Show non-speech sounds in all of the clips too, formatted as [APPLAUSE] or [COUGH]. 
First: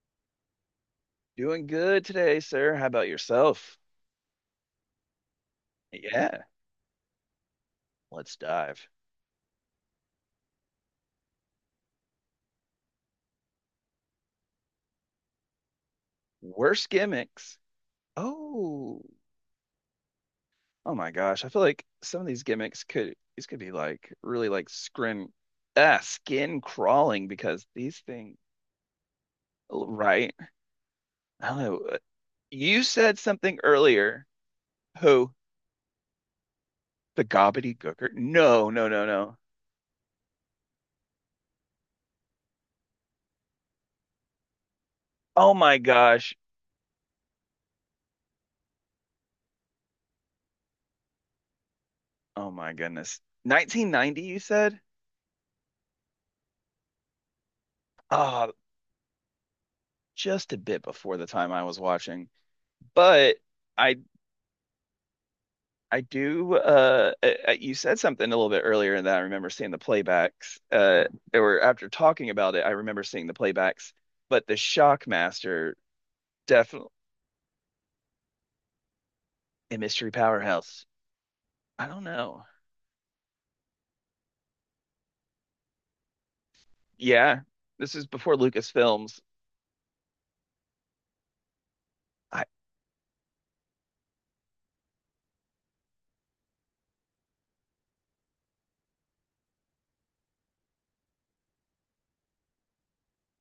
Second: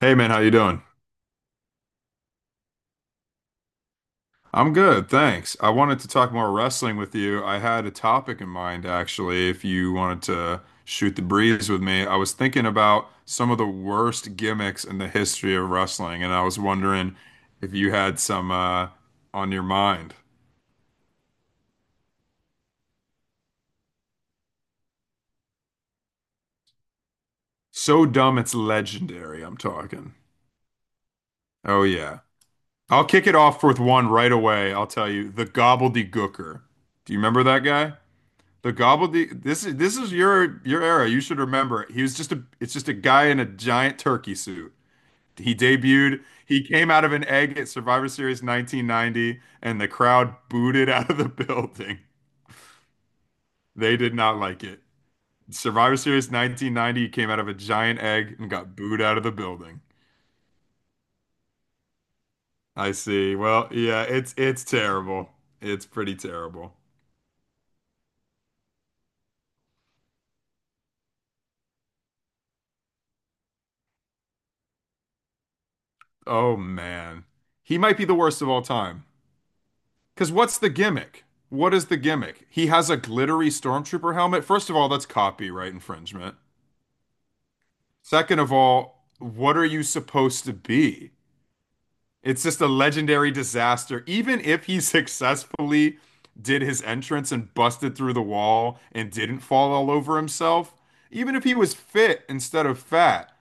Hey man, how you doing? Doing good today, sir. How about yourself? I'm good, thanks. I wanted to talk Yeah, more wrestling with you. I had a let's topic in mind dive. actually, if you wanted to shoot the breeze with me. I was thinking about some of the worst gimmicks in the history of wrestling, and I was Worst wondering gimmicks. if you had some Oh, on your mind. oh my gosh. I feel like some of these gimmicks could these could be like really like skin skin crawling because these So things dumb it's legendary, I'm talking. right. I don't know. Oh yeah. You I'll said kick it something off with one earlier. right away. I'll tell you, Who? the gobbledygooker. Do you The remember that guy? gobbledygooker? No, The no, no, no. gobbledygook. This is your era. You should remember. He was just a. It's just a guy in a giant turkey suit. He Oh my debuted. gosh. He came out of an egg at Survivor Series 1990, and the crowd booed it out of the [LAUGHS] building. Oh my goodness. They did 1990, not you like said? it. Survivor Series 1990, he came out of a giant egg Ah, and got booed out of the building. just a bit before the time I was watching. I see. But Well, I yeah, it's terrible. It's I pretty do terrible. You said something a little bit earlier and that I remember seeing the playbacks. There were after talking about it, I remember seeing the playbacks, but the Shockmaster Oh definitely man. He might be the worst of all time. a mystery Because what's the powerhouse. gimmick? What is I the don't know. gimmick? He has a glittery stormtrooper helmet. First of all, that's copyright infringement. Yeah. This is before Second of all, Lucasfilms. what are you supposed to be? It's I, just a legendary disaster. Even if he [LAUGHS] successfully did his entrance and busted through the wall and didn't fall all over himself, even if he was fit instead of fat,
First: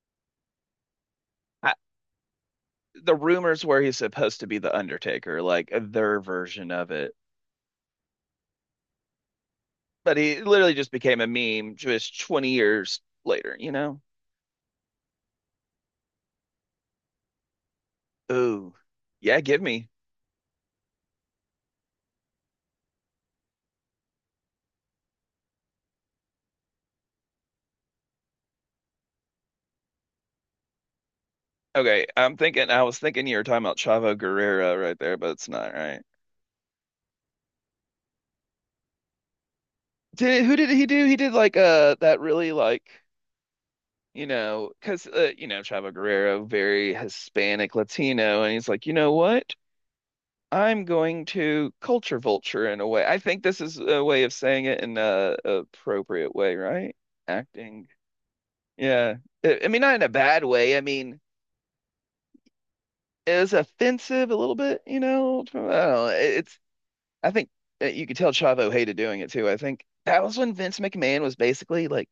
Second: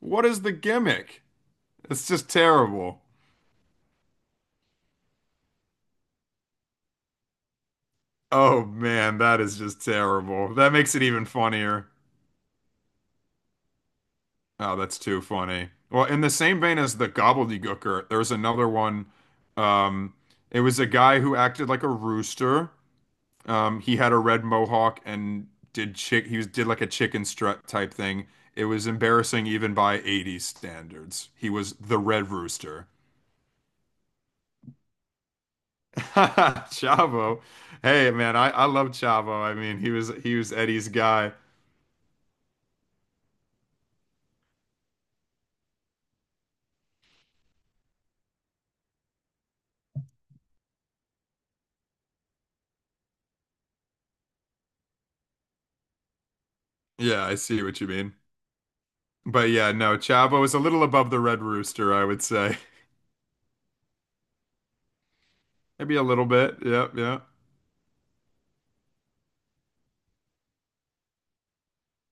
what is the gimmick? I It's just terrible. The rumors were he's supposed to be the Undertaker, like their version of it. Oh man, that is just But he terrible. That literally just makes it became even a meme funnier. just 20 years later, you know? Oh, that's too funny. Well, in the same vein as the gobbledygooker, there's another Ooh. one. Yeah, give me. Um, it was a guy who acted like a rooster. He had a red mohawk and did chick. He was did like a chicken strut type thing. It was embarrassing even by 80s standards. He was the Okay, Red I Rooster. was thinking you were talking about Chavo Guerrero right there, but it's not [LAUGHS] right. Chavo. Hey, man, I love Chavo. I mean, he was he Did was who did he Eddie's do? He did guy. like that really like you know Chavo Guerrero very Hispanic Latino, and he's like, you know what? I'm going to culture vulture in a way. I think this is a way of saying it in a appropriate way, right? Yeah, I see what you Acting, mean. yeah. But I yeah, mean, not no, in a Chavo bad is a way. I little above the mean, Red Rooster, I would say. [LAUGHS] it was offensive a little bit, you know. I don't Maybe a know. little It- bit. It's Yeah, yeah. I think you could tell Chavo hated doing it too. I think that was when Vince McMahon was basically like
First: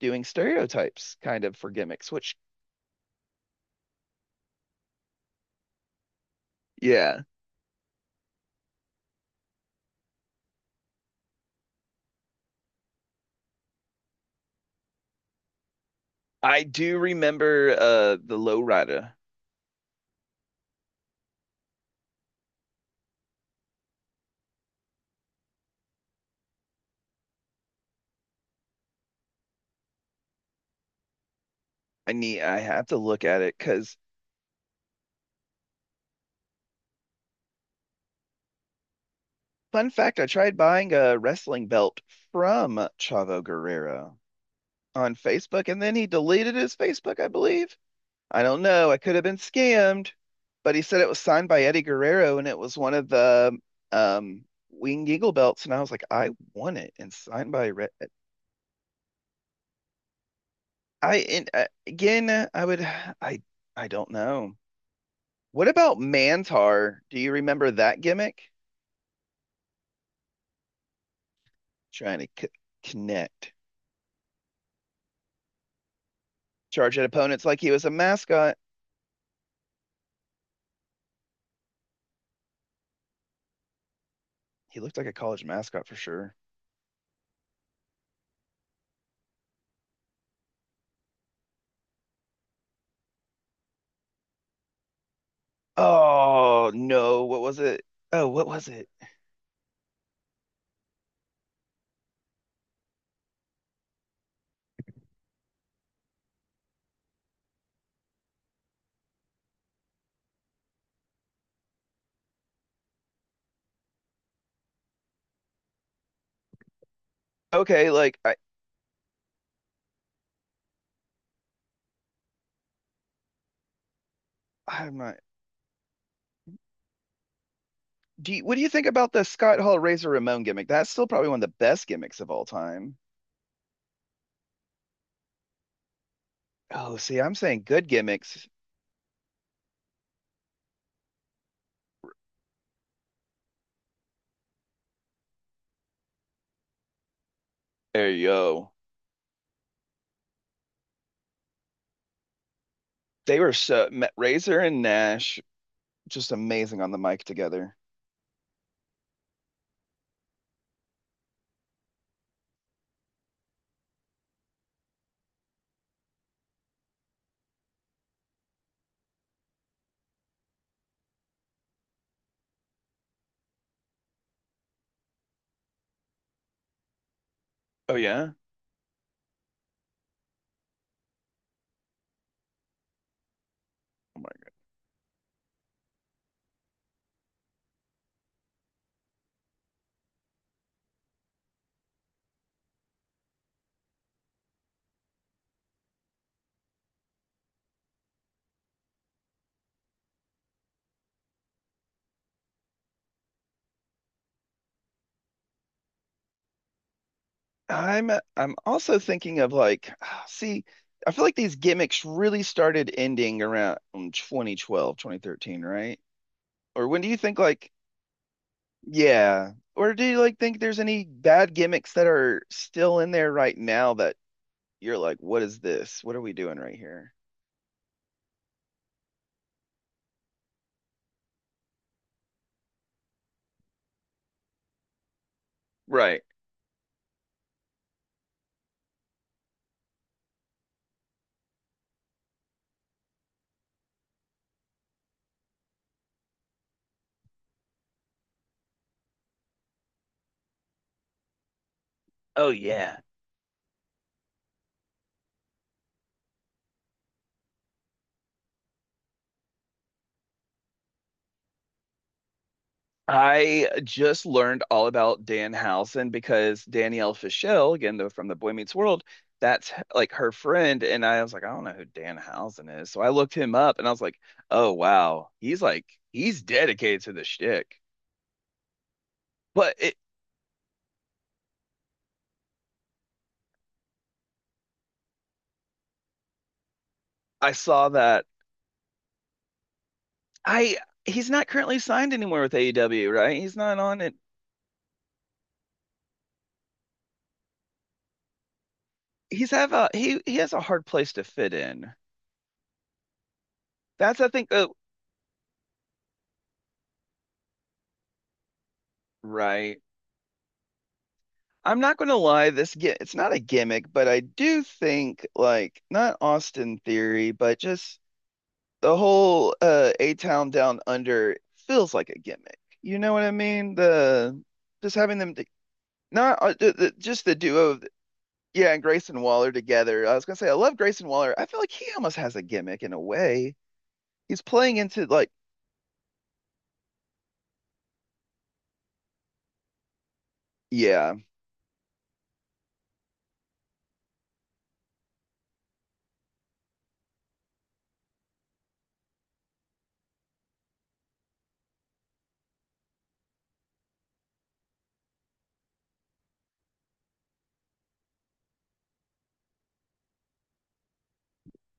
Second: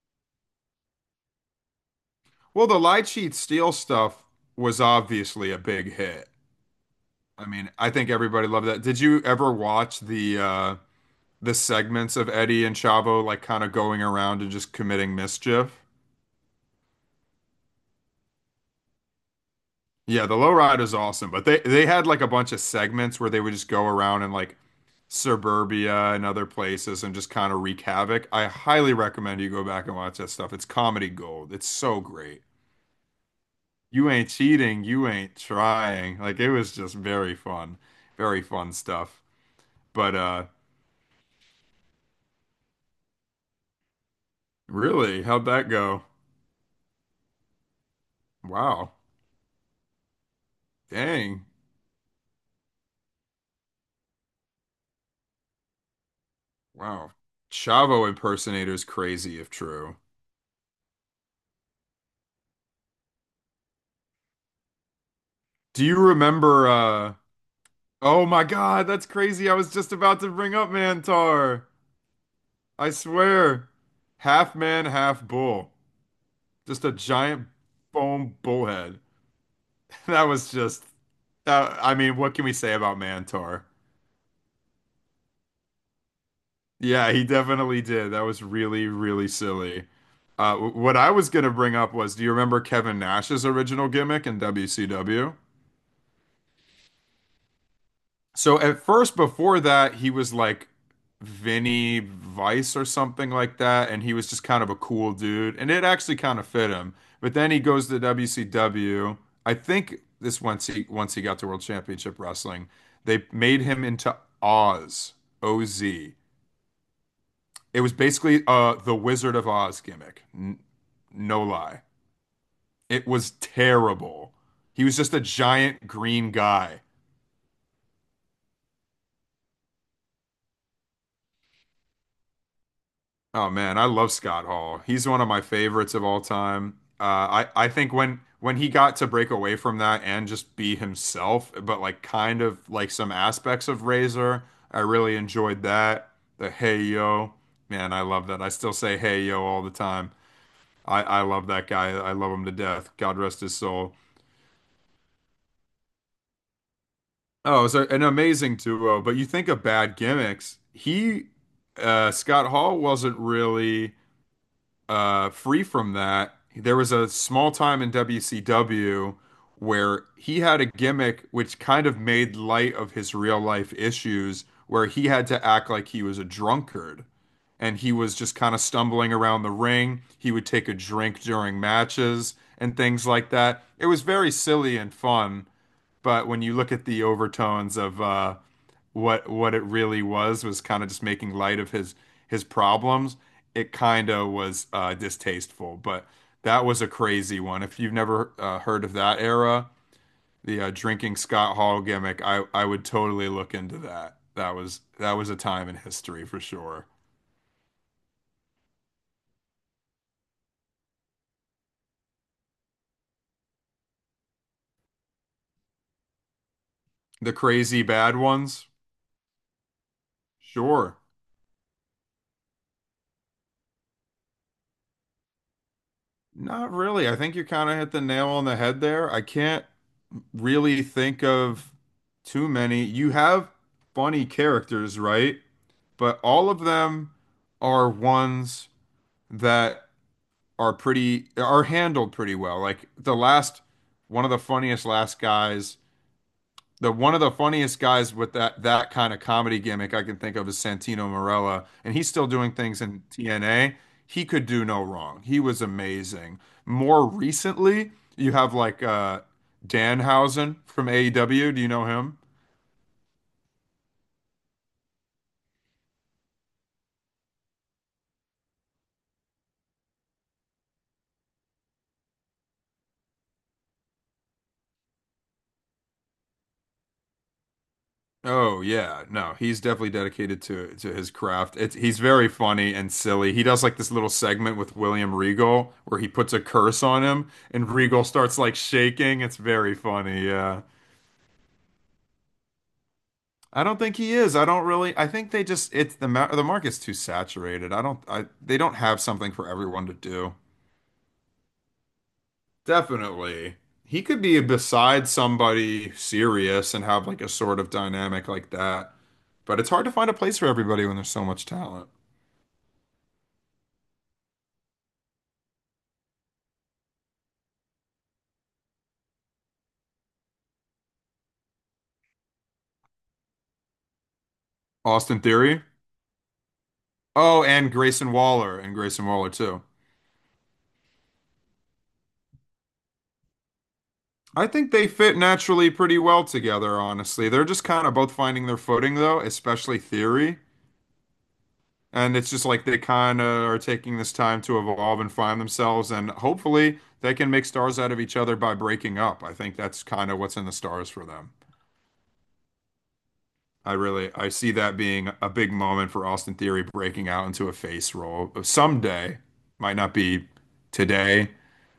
doing stereotypes kind of for gimmicks, which Well, the Lie Cheat Steal stuff was obviously a big hit. yeah, I mean, I think everybody loved that. Did you ever watch the segments of Eddie and Chavo like kind of going around and just committing mischief? I do remember the lowrider. Yeah, the Lowrider is awesome, but they had like a bunch of segments where they would just go around and like suburbia and other places and just kind of wreak havoc. I highly recommend you go back and watch that stuff. It's comedy gold. It's so great. I have to look at it because You ain't cheating, you ain't trying. Like it was just very fun. Very fun stuff. fun But fact, I tried buying a wrestling belt from Chavo Guerrero on really, how'd Facebook that and then go? he deleted his Facebook, I believe. I don't know. Wow. I could have been scammed, but he said it was Dang. signed by Eddie Guerrero and it was one of the um Winged Eagle belts. And I was like, I want it Wow. and signed by Red. Chavo impersonator's crazy if true. I and again, I would, I, I don't know. What Do about you remember Mantar? Do you remember that oh gimmick? my God, that's crazy. I was just about to bring up Mantar. Trying to c I Connect, swear. Half man, half bull. Just a charge at opponents giant like he was a foam mascot. bullhead. [LAUGHS] That was just I mean, what can we say about Mantar? He looked like a college mascot for sure. Yeah, he definitely did. That was really, really silly. What I was going to bring up was, do you remember Kevin Nash's original gimmick in WCW? Oh no, what was it? Oh, what So was at it? first, before that, he was like Vinny Vice or something like that, and he was just kind of a cool dude, and it actually kind of fit him. But then he goes to WCW. I think this once he got to World Championship Wrestling, they made him into Oz, OZ. It Okay, was like I, basically the Wizard of Oz gimmick. No lie. It was terrible. He I'm was just not. a giant green guy. Do you, what do you think about the Scott Hall Razor Ramon gimmick? That's still probably one of the best gimmicks of all time. Oh man, I love Scott Hall. He's one of my favorites of all time. Oh, see, I'm Uh, I saying I good think when gimmicks. when he got to break away from that and just be himself, but like kind of like some aspects of Razor, I really enjoyed that. The hey yo, man, I There you love that. I go. still say hey yo all the time. I love that guy. I love him to death. God They rest were his so soul. Razor and Nash just amazing on the mic Oh, it's together. an amazing duo, but you think of bad gimmicks. Scott Hall wasn't really free from that. There was a small time in WCW where he had a gimmick which kind of made light of his real life issues, where he had to act like he was a drunkard and he Oh was yeah. just kind of stumbling around the ring. He would take a drink during matches and things like that. It was Oh my very silly and fun, but when you look at the overtones of, what it really was kind of just making light of his problems. It kind of was distasteful, but that was a crazy one. If you've never heard of that era, the drinking Scott Hall gimmick, I would totally look into that. That was a time in history for sure. God. I'm also thinking of like, [SIGHS] see, I feel like these gimmicks really started ending around 2012, 2013, right? Or when do you The think like, crazy bad ones, yeah, or do you like think there's sure. any bad gimmicks that are still in there right now that you're like, what is this? What are we doing Not right really. here? I think you kind of hit the nail on the head there. I can't really think of too many. You have funny characters, right? But Right. all of them are ones that are handled pretty well. Like the last one of the funniest last guys, the one of the funniest guys with that kind of comedy gimmick I can think of is Santino Marella, and he's still Oh doing things yeah. in TNA. He could do no wrong. He was amazing. More recently, you have like Danhausen from AEW. Do you know him? I just learned all about Dan Housen because Danielle Fischel, again, though from the Boy Meets World, that's like her friend. And I was like, I don't know who Dan Housen is. So I looked him up and I was like, oh wow. He's dedicated to the shtick. Oh yeah, no, he's But definitely it, dedicated to his craft. It's he's very funny and silly. He does like this little segment with William Regal where he puts a curse on him I and saw Regal that starts like shaking. It's very funny. Yeah. I he's not currently signed anywhere with AEW, right? He's I not don't think on he it. is. I don't really. I think they just it's the ma the market's too saturated. I don't I they don't have something for everyone to do. He has a hard place to fit in. Definitely. He That's could I be think beside somebody serious and have like a sort of dynamic like that. But it's right. hard to find a place for everybody when there's so much I'm talent. not going to lie, this get it's not a gimmick, but I do think like not Austin Theory, but just the whole A Town Down Under feels like a gimmick. You know what I mean? The just having Austin them to, Theory? not the, just the Oh, duo and of Yeah, and Grayson Grayson Waller Waller too. together. I was gonna say I love Grayson Waller. I feel like he almost has a gimmick in a way. He's I think playing they into fit like naturally pretty well together, honestly. They're just kind of both finding their footing though, especially Theory. yeah, And it's just like they kind of are taking this time to evolve and find themselves, and hopefully they can make stars out of each other by breaking up. I think that's kind of what's in the stars for them. I see that being a big moment for Austin Theory breaking out into a face role someday. Might not be today,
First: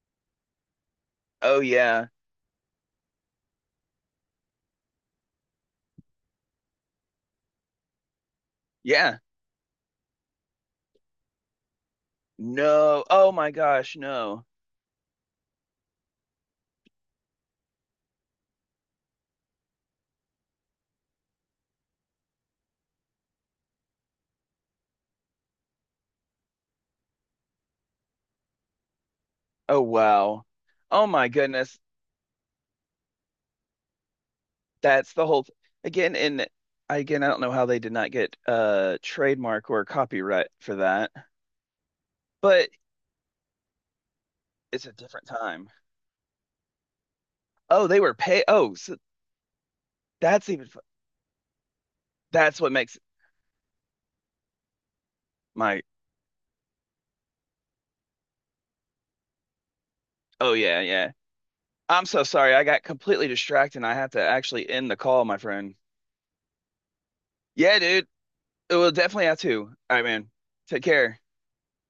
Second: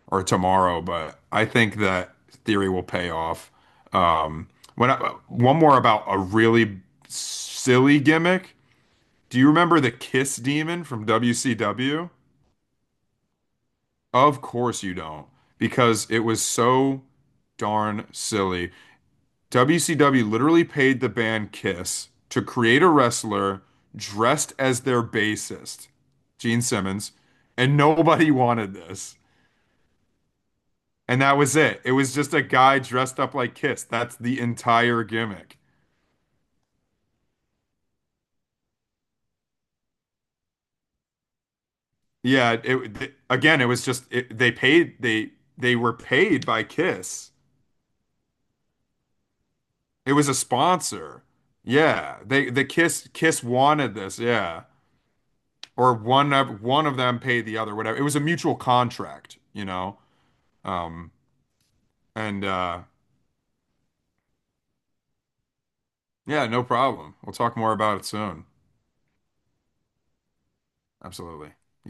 or tomorrow, but I oh think yeah, that theory will pay off. Um, when I, one more about a really silly gimmick. yeah, Do you remember the Kiss Demon from WCW? no, oh my gosh, Of no, course you don't, because it was so darn silly. WCW literally paid the band Kiss to create a wrestler dressed as their bassist, Gene Simmons, and nobody [LAUGHS] wanted this. oh wow. Oh And my that was goodness. it. It was just a guy dressed up like Kiss. That's the entire That's the whole th- gimmick. Again, I don't know how they did not get a trademark or copyright for that, Yeah, but again, it was just they it's a paid different time. they were paid by Kiss. Oh, they were pay. Oh, so It was a that's even fu- sponsor. Yeah, they that's the what makes Kiss wanted this. Yeah, my. or one of them paid the other. Whatever. It was a mutual contract, you know. Oh yeah, Um, yeah. I'm so and sorry. I got completely distracted. And I have to actually end the call, my friend. yeah, no problem. We'll talk more Yeah, about it dude. soon. It will definitely have to. All right, man. Take care. Absolutely.